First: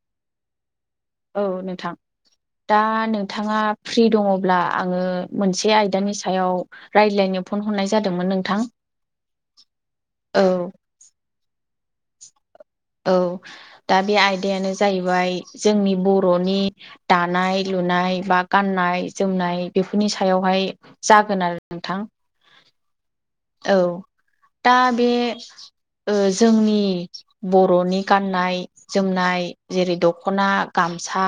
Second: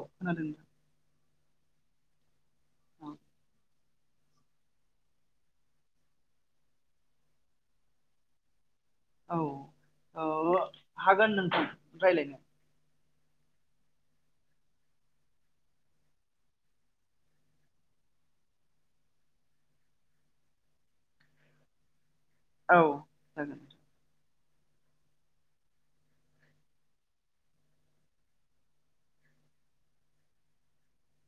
खोनादोंना? औ नोंथां। दा नोंथाङा फ्रि दङब्ला आङो मोनसे आयदानि सायाव रायलायनो फन हरनाय जादोंमोन नोंथां। औ औ हागोन नोंथां रायलायनो। औ दा बे आयदायानो जाहैबाय जोंनि बर'नि दानाय लु लुनाय बा गाननाय जोमनाय बेफोरनि सायावहाय जागोन आरो नोंथां। औ। जागोन औ दा बे ओ जोंनि बर'नि गाननाय जोमनाय जेरै दख'ना, गाम सा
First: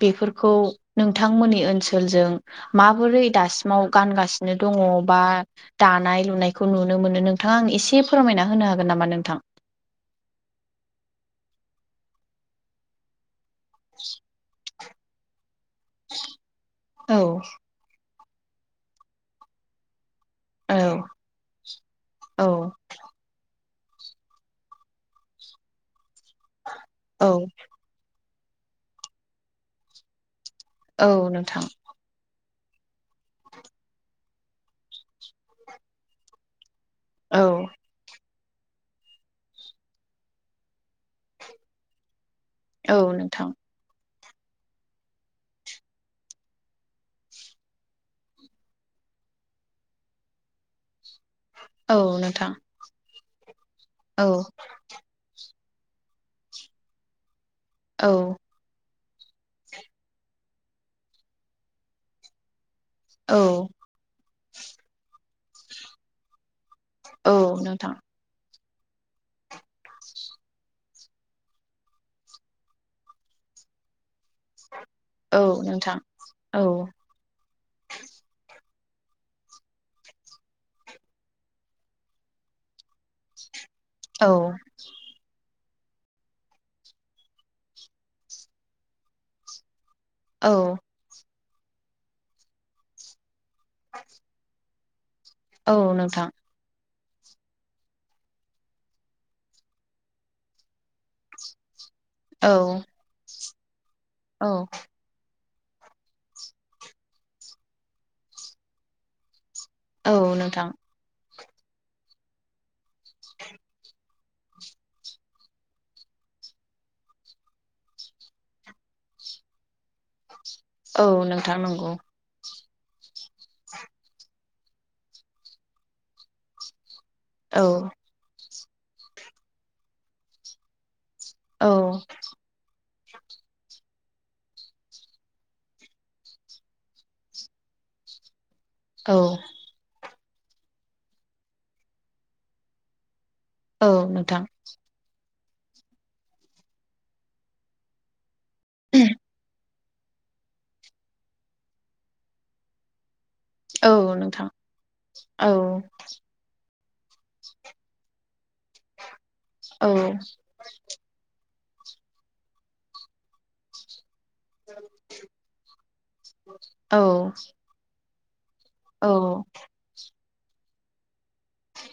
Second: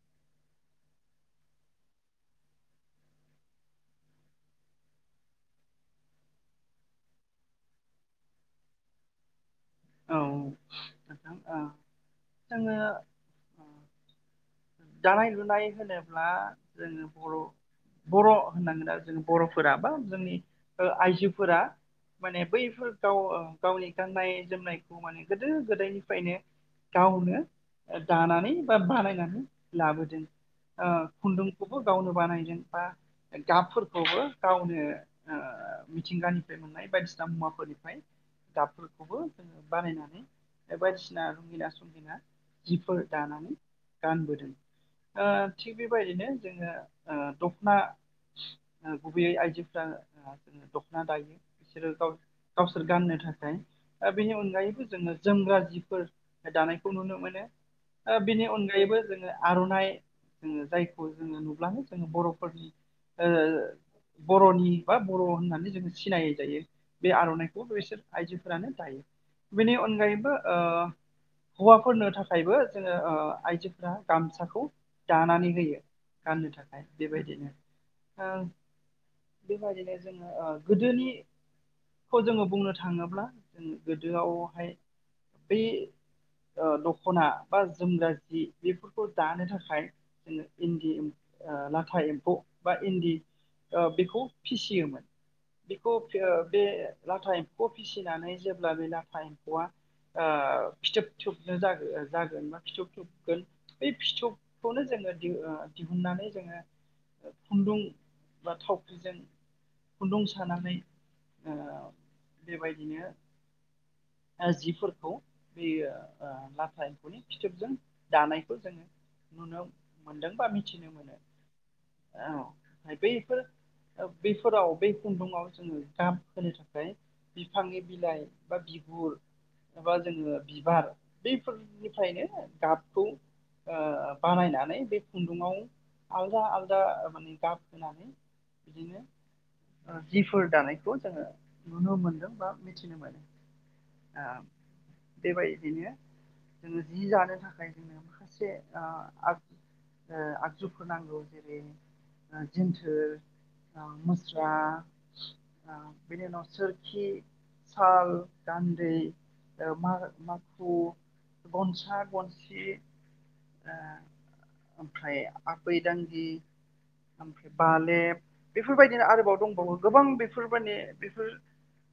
बेफोरखौ नोंथांमोननि ओनसोलजों माबोरै दासिमाव गा गानगासिनो दङ बा दानाय लुनायखौ नुनो मोनो नोंथांआ आंनो एसे फोरमायना होनो हागोन नामा नोंथां? औ नोंथां ओ जोङो [inaudible] दानाय लुनाय होनोब्ला जोङो औ बर' बर' होननांगोन आरो जों बर'फोरा बा जोंनि ओ औ आइजोफोरा माने औ बैफोर गाव ओ गावनि गाननाय जोमनायखौ माने गोदो गोदायनिफ्रायनो औ गावनो ओ दाना नै बा बानायनानै लाबोदों। ओ औ नोंथां खुन्दुंखौबो गावनो बानायदों। बा गाबफोरखौबो गावनो ओ मिथिंगानिफ्राय मोननाय बायदिसिना औ मुवाफोरनिफाय गाबफोरखौबो जोङो बानायनानै ए बायदिसिना रंगिना संगिना औ जिफोर नोंथां दानानै गानबो दों। ओ थिग बेबायदिनो जोङो ओ दखना। ओ गुबैयै आइजोफोरा दखना दायो। बिसोरो औ गाव नोंथां गावसोर गाननो थाखाय। ओ औ बेनि अनगायैबो जोङो जोमग्रा जि फोर दानायखौ नुनो मोनो। औ ओ बिनि औ अनगायैबो जोङो आर'नाइ, जोङो जायखौ जोङो नुब्लानो जोङो बर'फोरनि ओ बर'नि बा बर' होननानै जोङो सिनाय जायो। बे औ आर'नाइखौ नोंथां बेसोर आइजोफोरानो दायो। बेनि अनगायैबो ओ हौवाफोरनो थाखायबो जोङो ओ आइजो फ्रा गामसाखौ औ दानानै होयो नोंथां गाननो औ थाखाय बेबायदिनो। ओं। बेबादिनो जोङो ओ गोदोनिखौ जोङो बुंनो थाङोब्ला जों औ गोदोआवहाय बि ओ दख'ना बा जोमग्रा जि बेफोरखौ दानो थाखाय जोङो औ इन्दि ओ लाथा एम्फौ बा इन्दि ओ बेखौ फिसियोमोन औ बेखौ नोंथां ओ बे लाथा एम्फौ फिसिनानै जेब्ला बे लाथा एम्फौआ ओ फिथोब थोबनो जाहो जागोन बा औ फिथोब थोबगोन बे औ फिथोबखौनो जोंङो [unintelligible] दिहुननानै जोंङो खुन्दुं बा थावख्रिजों औ खुन्दुं नोंथां सानानै ओ बेबायदिनो ओ जिफोरखौ बोयो ओ लाथा एम्फौनि फिथोबजों दानायखौ जोंङो नुनो मोनदों बा मिथि औ नोंथां नंगौ बैफोर बैफोराव बै खुन्दुंङाव जोंङो गाब होनो थाखाय औ बिफांनि बिलाइ बा बिगुर एबा जोंङो बिबार बैफोरनिफ्रायनो गाब स ओ बानायनानै बे खुन्दुंङाव आलदा आलदा माने गाब होनानै बिदिनो औ ओ जिफोर दानायखौ जोंङो नुनो मोनदों बा मिथिनो मोनो। औ ओ नोंथां बेबायदिनो जोंङो जि दानो थाखाय से आगजुफोर नांगौ जेरै जेन्थोर ओ औ नोंथां मुस्रा औ ओ बिनि उनाव सो हि साल गान्दै ओ औ मा-माखु गनसा गनसि ओ ओमफ्राय आबै दानदि औ ओमफ्राय बालेब औ बेफोरबायदिनो आरोबाव दंबावो गोबां बे बेफोर माने बेफोर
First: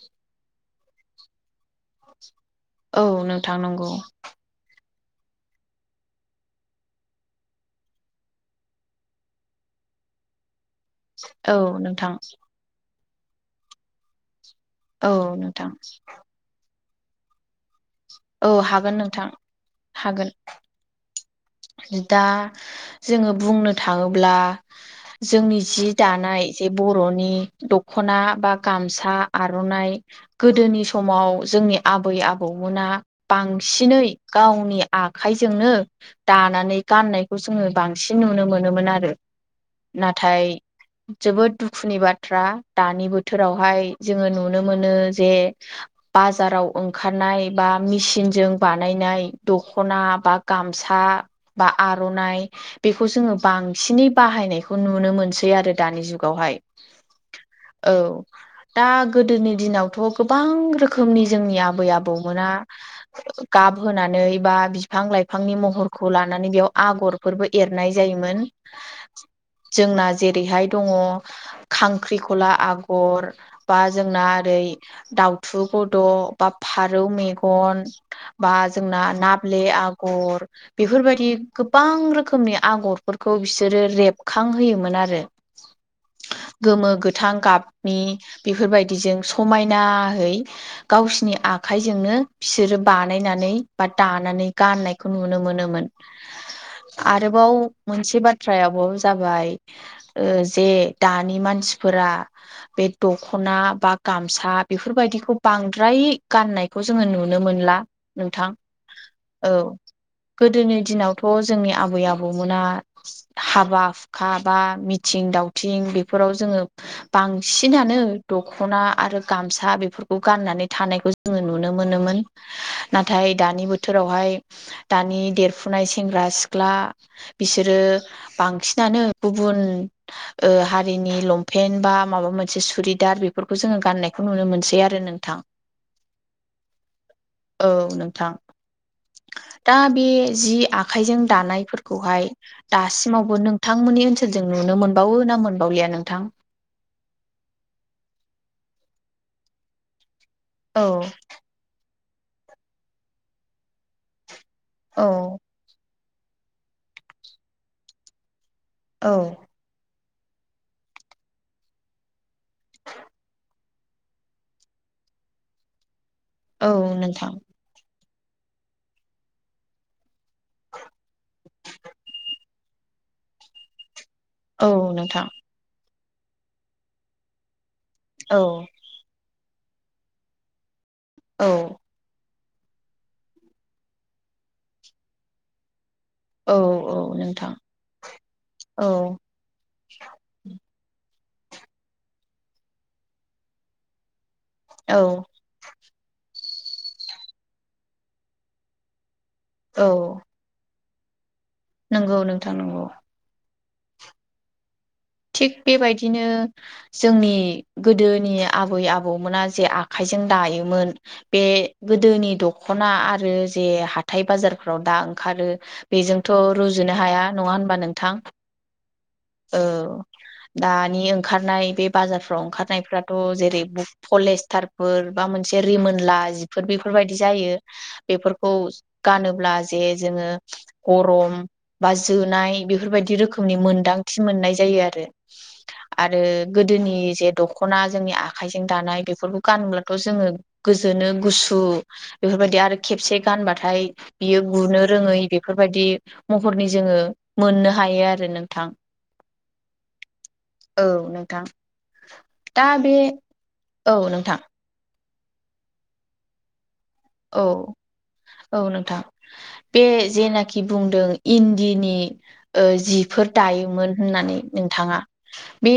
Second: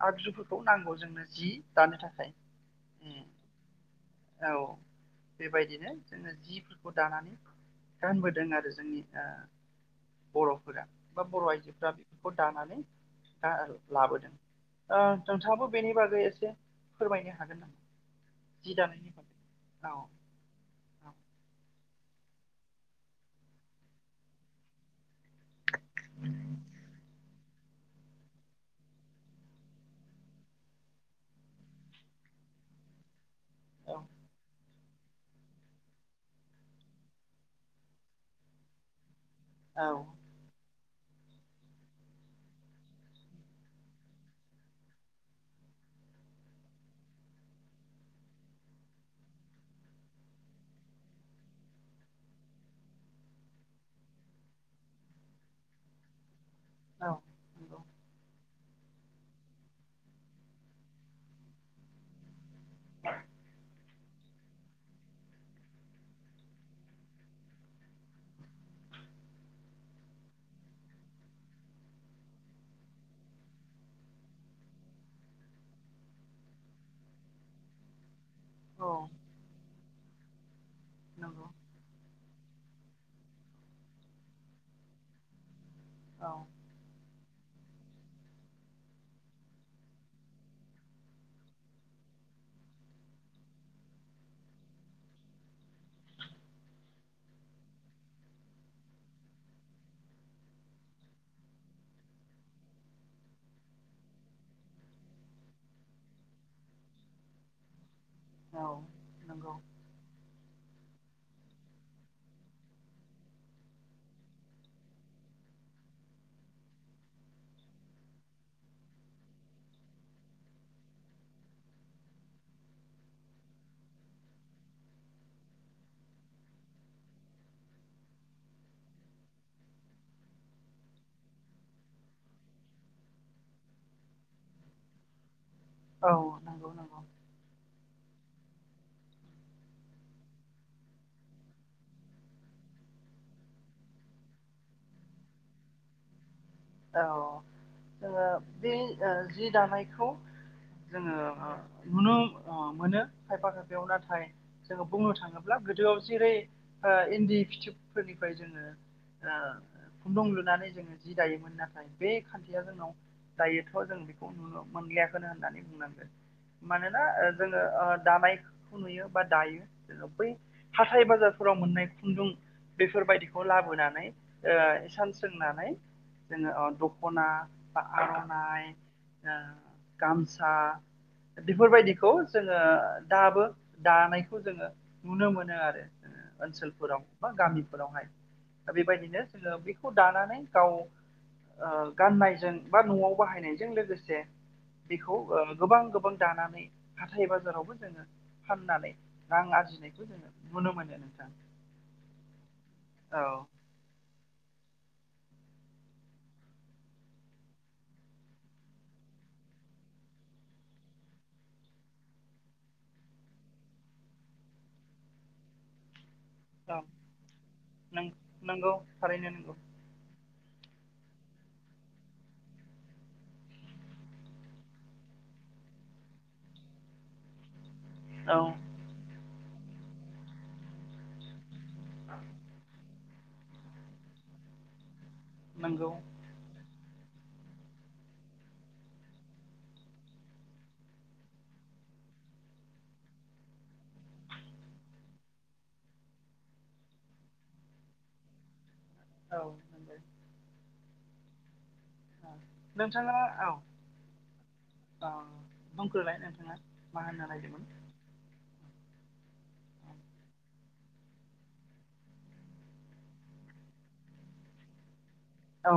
आगजुफोरखौ नांगौ जोंनो जि दानो थाखाय। औ नोंथां‌ नंगौ औ बेबायदिनो जोंङो जिफोरखौ दानानै गाननबोदों आरो जोंनि ओ [inaudible] फोरा बा बर' औ आइजोफोरा नोंथां बेफोरखौ दानानै ला-लाबोदों औ ओ नोंथां नोंथांङाबो बेनि बागै एसे फोरमायनो हागोन नामा? औ जि हागोन दानायनि नोंथां बागै औ हागोन दा जोंंङो बुंनो थांङोब्ला जोंनि जि दानाय जे बर'नि दख'ना बा गामसा आर'नाइ गोदोनि समाव जोंनि आबै आबौमोना औ बांसिनै गावनि आखाइजोंनो दानानै गाननायखौ जोंङो बांसिन नुनो मोनोमोन आरो। औ नाथाय जोबोद दुखुनि बाथ्रा दानि बोथोरावहाय जोंङो नुनो मोनो जे बाजाराव ओंखारनाय बा मिसिनजों बानायनाय दख'ना बा गामसा बा आर'नाइ बेखौ जोंङो बांसिनै बाहायनायखौ नुनो मोनसै आरो दानि जुगावहाय औ नंगौ औ दा गोदोनि दिनावथ' गोबां रोखोमनि जोंनि आबै आबौमोना गाब होनानै बा बिफां लाइफांनि महरखौ लानानै बेयाव आगरफोरबो एरनाय जायोमोन मोन जोंना जेरैहाय दंङ खांख्रिखला आगर बा जोंना आरो रै दाउथु गद' बा फारौ मेग गन बा औ जोंना नाब्ले आ आगर बेफोरबायदि नंगौ गोबां रोखोमनि आगरफोरखौ बिसोरो रेबखांहोयोमोन आरो औ गोमो गो गोथां गाबनि बेफोरबायदिजों समायनाहै गावसिनि आखाइजोंनो बिसोरो बानायनानै बा दानानै गाननायखौ नुनो मोनोमोन आरोबाव मोनसे बाथ्राया बावनो जाबाय जे दानि मानसिफोर रा बे दखना बा गामसा बेफोरबायदिखौ बांद्राय गाननायखौ जोङो नु नुनो मोनला नोंथां औ औ नंगौ गोदोनि दिनावथ' जोंनि आबै आबौमोना हाबा हुखा बा मिथिं दा दावथिं बेफोराव जोङो बांसिनानो दखना आरो गामसा बेफोरखौ गान फनानै थानायखौ जोङो नुनो मोनोमोन नाथाय दानि बोथोरावहाय दानि देरफुनाय सेंग्रा सिख्ला बिसोरो बांसिनानो गुबुन ओ हारिनि लंपेन्ट बा माबा मोनसे सुट दा बेफोरखौ जोङो गान्नायखौ नुनो मोनसै आरो नोंथां औ नंगौ नंगौ औ नोंथां दा बे जि आखाइजों दानायफोरखौहाय दासिमावबो नोंथांमोननि ओनसोलजोंनो नो मोनबावो ना मोनबावलिया नोंथां औ ओ बे ओ जि दानायखौ औ जोङो नुनो मोनो खायफा खायफायाव नाथाय जोङो औ बुंनो थाङोब्ला गोदोआव जेरै इन्दि फिथिबफोरनिफ्राय जों औ ओ खुन्दुं लुनानै जोङो जि दायोमोन नाथाय बे खान्थिया जोंनाव दायोथ जों बेखौ नुनो मोनलयाखैनो होननानै बुंनांगोन औ मानोना ओ नोंथां जोङो ओ दानायखौ नुयो बा दायो बै हाथाय बाजारफोराव मोननाय खुन्दुं बेफोरबायदिखौ लाबोनानै ओ औ नोंथां सानसोंनानै जोङो दखना बा औ आरनाइ ओ गामसा औ बेफोरबायदिखौ जोङो दाबो दानायखौ जोङो नुनो मोनो आरो औ औ ओनसोलफोराव बा नोंथां गामिफोरावहाय औ बेबायदिनो जोङो बेखौ दानानै गाव ओ गाननायजों बा नआव बाहायनायजों लोगोसे बेखौ औ ओ गोबां गोबां दानानै हाथाय बाजारावबो जोङो फाननानै रां आरजिनायखौ औ जोङो नुनो मोनो नोंथां नंगौ नोंथां नंगौ औ थिग बेबायदिनो जोंनि गोदोनि आबै आबौमोना जे आखाइजों दायोमोन बे गोदोनि दखना आरो जे हाथाय बाजारफोराव दा ओंखारो बेजोंथ औ रुजुनो हाया नङा होनबा नोंथां नंगौ थारैनो नांगौ औ दानि ओंखारनाय बे बाजारफ्राव ओंखारनायफ्राथ जेरै पलेस्टारफोर बा मोनसे ज रिमोनला जिफोर बेफोरबायदि जायो औ बेफोरखौ गानोब्ला जे जोङो गरम बा जोनाय बेफोरबायदि रोखोमनि मोनदांथि मोननाय जायो आरो नंगौ आरो गोदोनि जे दखना जोंनि आखायजों दानाय बेफोरखौ गानोब्लाथ जोङो गोजोनो गुसु बेफोर बेफोरबायदि आरो खेबसे गानबाथाय बियो गुनो रोङै बेफोरबायदि महरनि जोङो मोननो हायो आरो नोंथां औे औ नोंथां दा बे औ नोंथां [unintelligible] होननो औ नागिरदोंमोन? औ नोंथां बे जेनाखि बुंदों इन्दिनि ओ जिफोर दायोमोन होननानै नोंथाङा बे औ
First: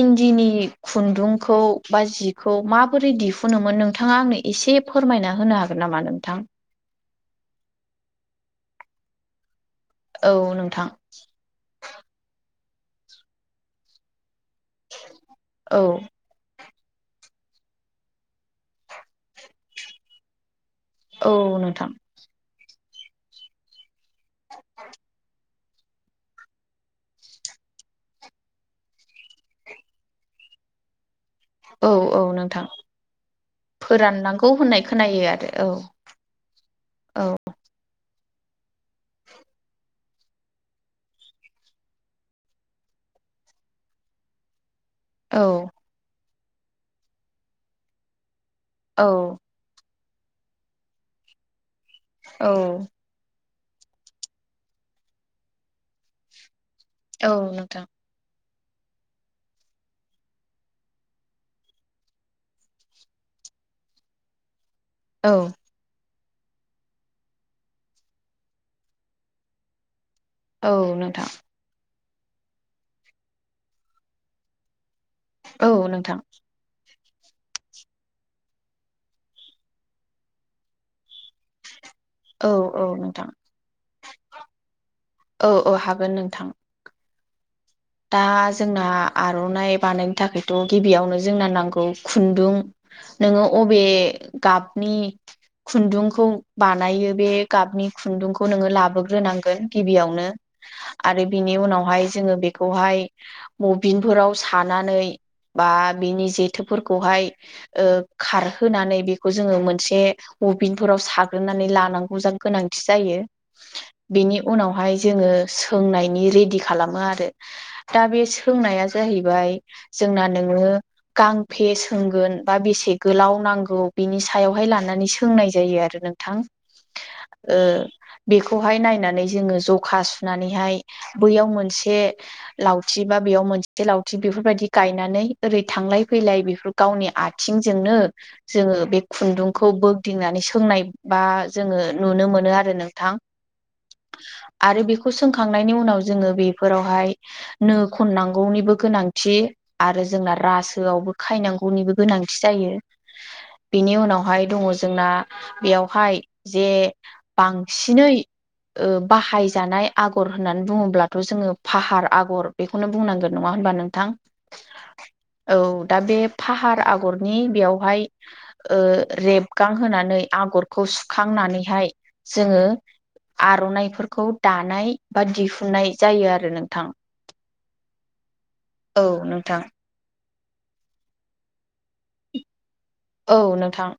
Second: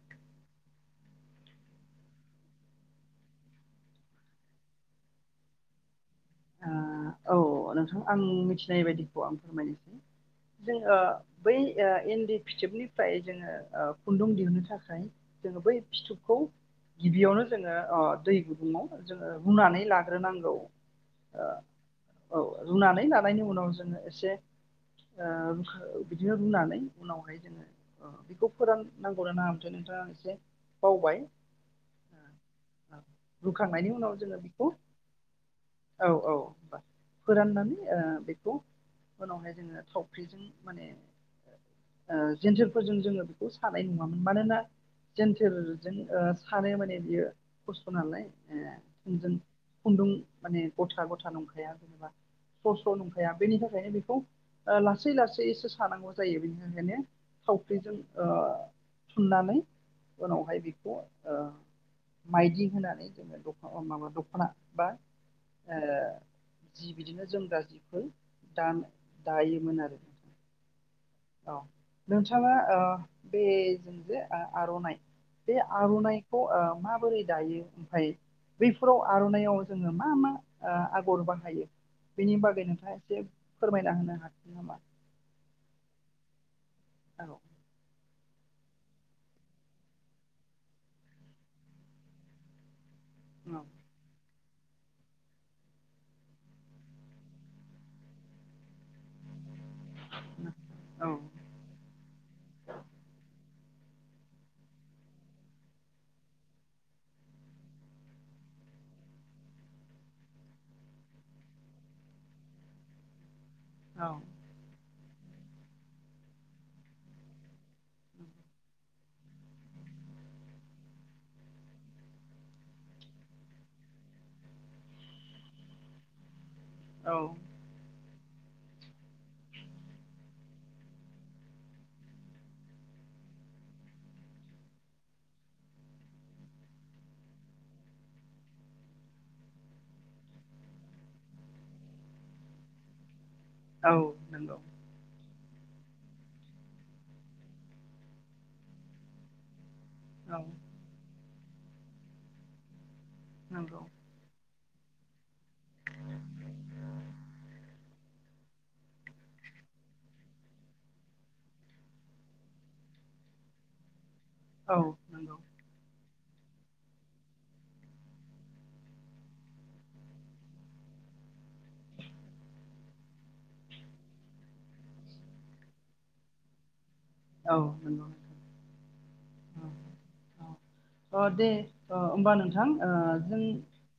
इन्दिनि खुन्दुंखौ बा जिखौ माबोरै दिहुनोमोन नोंथाङा आंनो एसे फोरमायना होनो हागोन नामा नोंथां? औ नोंथां आं मिथिनाय बायदिखौ आं औ फोरमायनो नोंथां ओ बै ओ इन्दि फिथोबनिफ्राय जोङो ओ खुन्दुं दिहुननो थाखाय जोङो बै औ फिथोबखौ गिबियावनो जोङो दै गुदुंङाव जोङो रुनानै लाग्रोनांगौ। ओ औ नोंथां। औ रुनानै लानायनि उनाव जोङो एसे ओ बिदिनो रुनानै उनावहाय जोङो अ' बेखौ फोराननांगौ नाङा ओमफ्राय दा एसे बावबाय। औ औ नोंथां रुखांनायनि उनाव जोङो फोराननांगौ बेखौ होननाय खोनायो आरो औ। औ औ [unintelligible] औ फोराननानै ओ बेखौ उनावहाय जोङो थावफख्रिजों माने ओ जेन्थेरफोरजों जोङो बेखौ सानाय नुवामोन मानोना जेन्थेरजों ओ सानो माने बियो खस्थ' नालाय ओ औ। थोंजों खुन्दुं माने ग'था ग'था नंखाया जेनेबा औ स्र' स्र' नंखाया बेनि थाखाय [unintelligible] बेखौ लासै -लासैसो सानांगौ जायो बेनिनो माने औ नोंथां थावख्रिजों ओ थुननानै उनावहाय बेखौ ओ मायदि होनानै जोङो दख' माबा दख'ना बा औ। ओ जि बिदिनो जोमग्रा जिखौ दा -दायोमोन आरो। औ नोंथां। औ नोंथाङा ओ बेजों जे ओ आर'नाइ बे औ नोंथां आर'नाइखौ ओ मा माबोरै दायो ओमफ्राय बैफोराव आर'नायइाव जोङो मा मा ओ आगर बाहायो? बेनि औ बागै औ नोंथाङा एसे नोंथां फोरमायना होनो हागोन नामा? औ औ [unintelligible] औ। दा जोंना आर'नाइ बानायनो थाखायथ' गिबियावनो जोंना नांगौ खुन्दुं। नोङो अबे गाबनि खुन्दुंखौ बानायो बे गाबनि खुन्दुंखौ नोङो लाबोग्रोनांगोन। गिबियावनो आरो बिनि उनावहाय जोङो बे मबिनफोराव सानानै बा बिनि जेथोफोरखौहाय ओ खारहोनानै बेखौ जोङो मोनसे अभिनफोराव साग्रोनानै लानांगौ गोनांथि जायो। बेनि उनावहाय जोङो सोंनायनि रेडि खालामो आरो। दा बे सोंनाया जाहैबाय जोंना नोङो गांफे सोंगोन बा बेसे गोलाव नांगौ बिनि सायावहाय लानानै सोंनाय जायो आरो। नोंथां औ ओ बेखौहाय नायनानै जोङो ज'खा सुनानैहाय बैयाव मोनसे लावथि बा बेयाव मोनसे लावथि बेफोरबायदि गायनानै ओरै थांलाय -फैलाय बेफोर गावनि आथिंजोंनो जोङो बे खुन्दुंखौ बोग्दिंनानै सोंनाय बा जोङो नुनो नुनो मोनो आरो नोंथां औ नंगौ आरो बेखौ सोंखांनायनि उनाव जोङो बेफोरावहाय नो खननांगौनिबो गोनांथि आरो जोंना औ रासोआवबो खायनांगौनिबो गोनांथि जायो। नंगौ बिनि उनावहाय दङ जोंना बेयावहाय जे बांसिनै ओ बाहायजानाय आगर होननानै बुङोब्लाथ' जोङो फाहार आगर बेखौनो बुंनांगोन नङा होनबा नोंथां औ नंगौ औ दा बे फाहार आगरनि बेयावहाय ओ रेबगां होनानै आगरखौ सुखां नानैहाय जोङो आर'नाइफोरखौ दानाय बा दिहुननाय जायो आरो नोंथां। औ नंगौ औ नोंथां औ अ' दे अ' होमबा नोंथां औ नोंथां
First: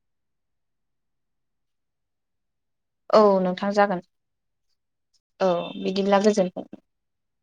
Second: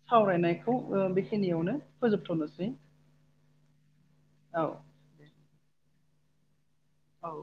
खौ बेखिनियावनो फोजोबथनोसै। औ नोंथां जागोन औ दे औ बिदिब्ला गोजोनथों। औ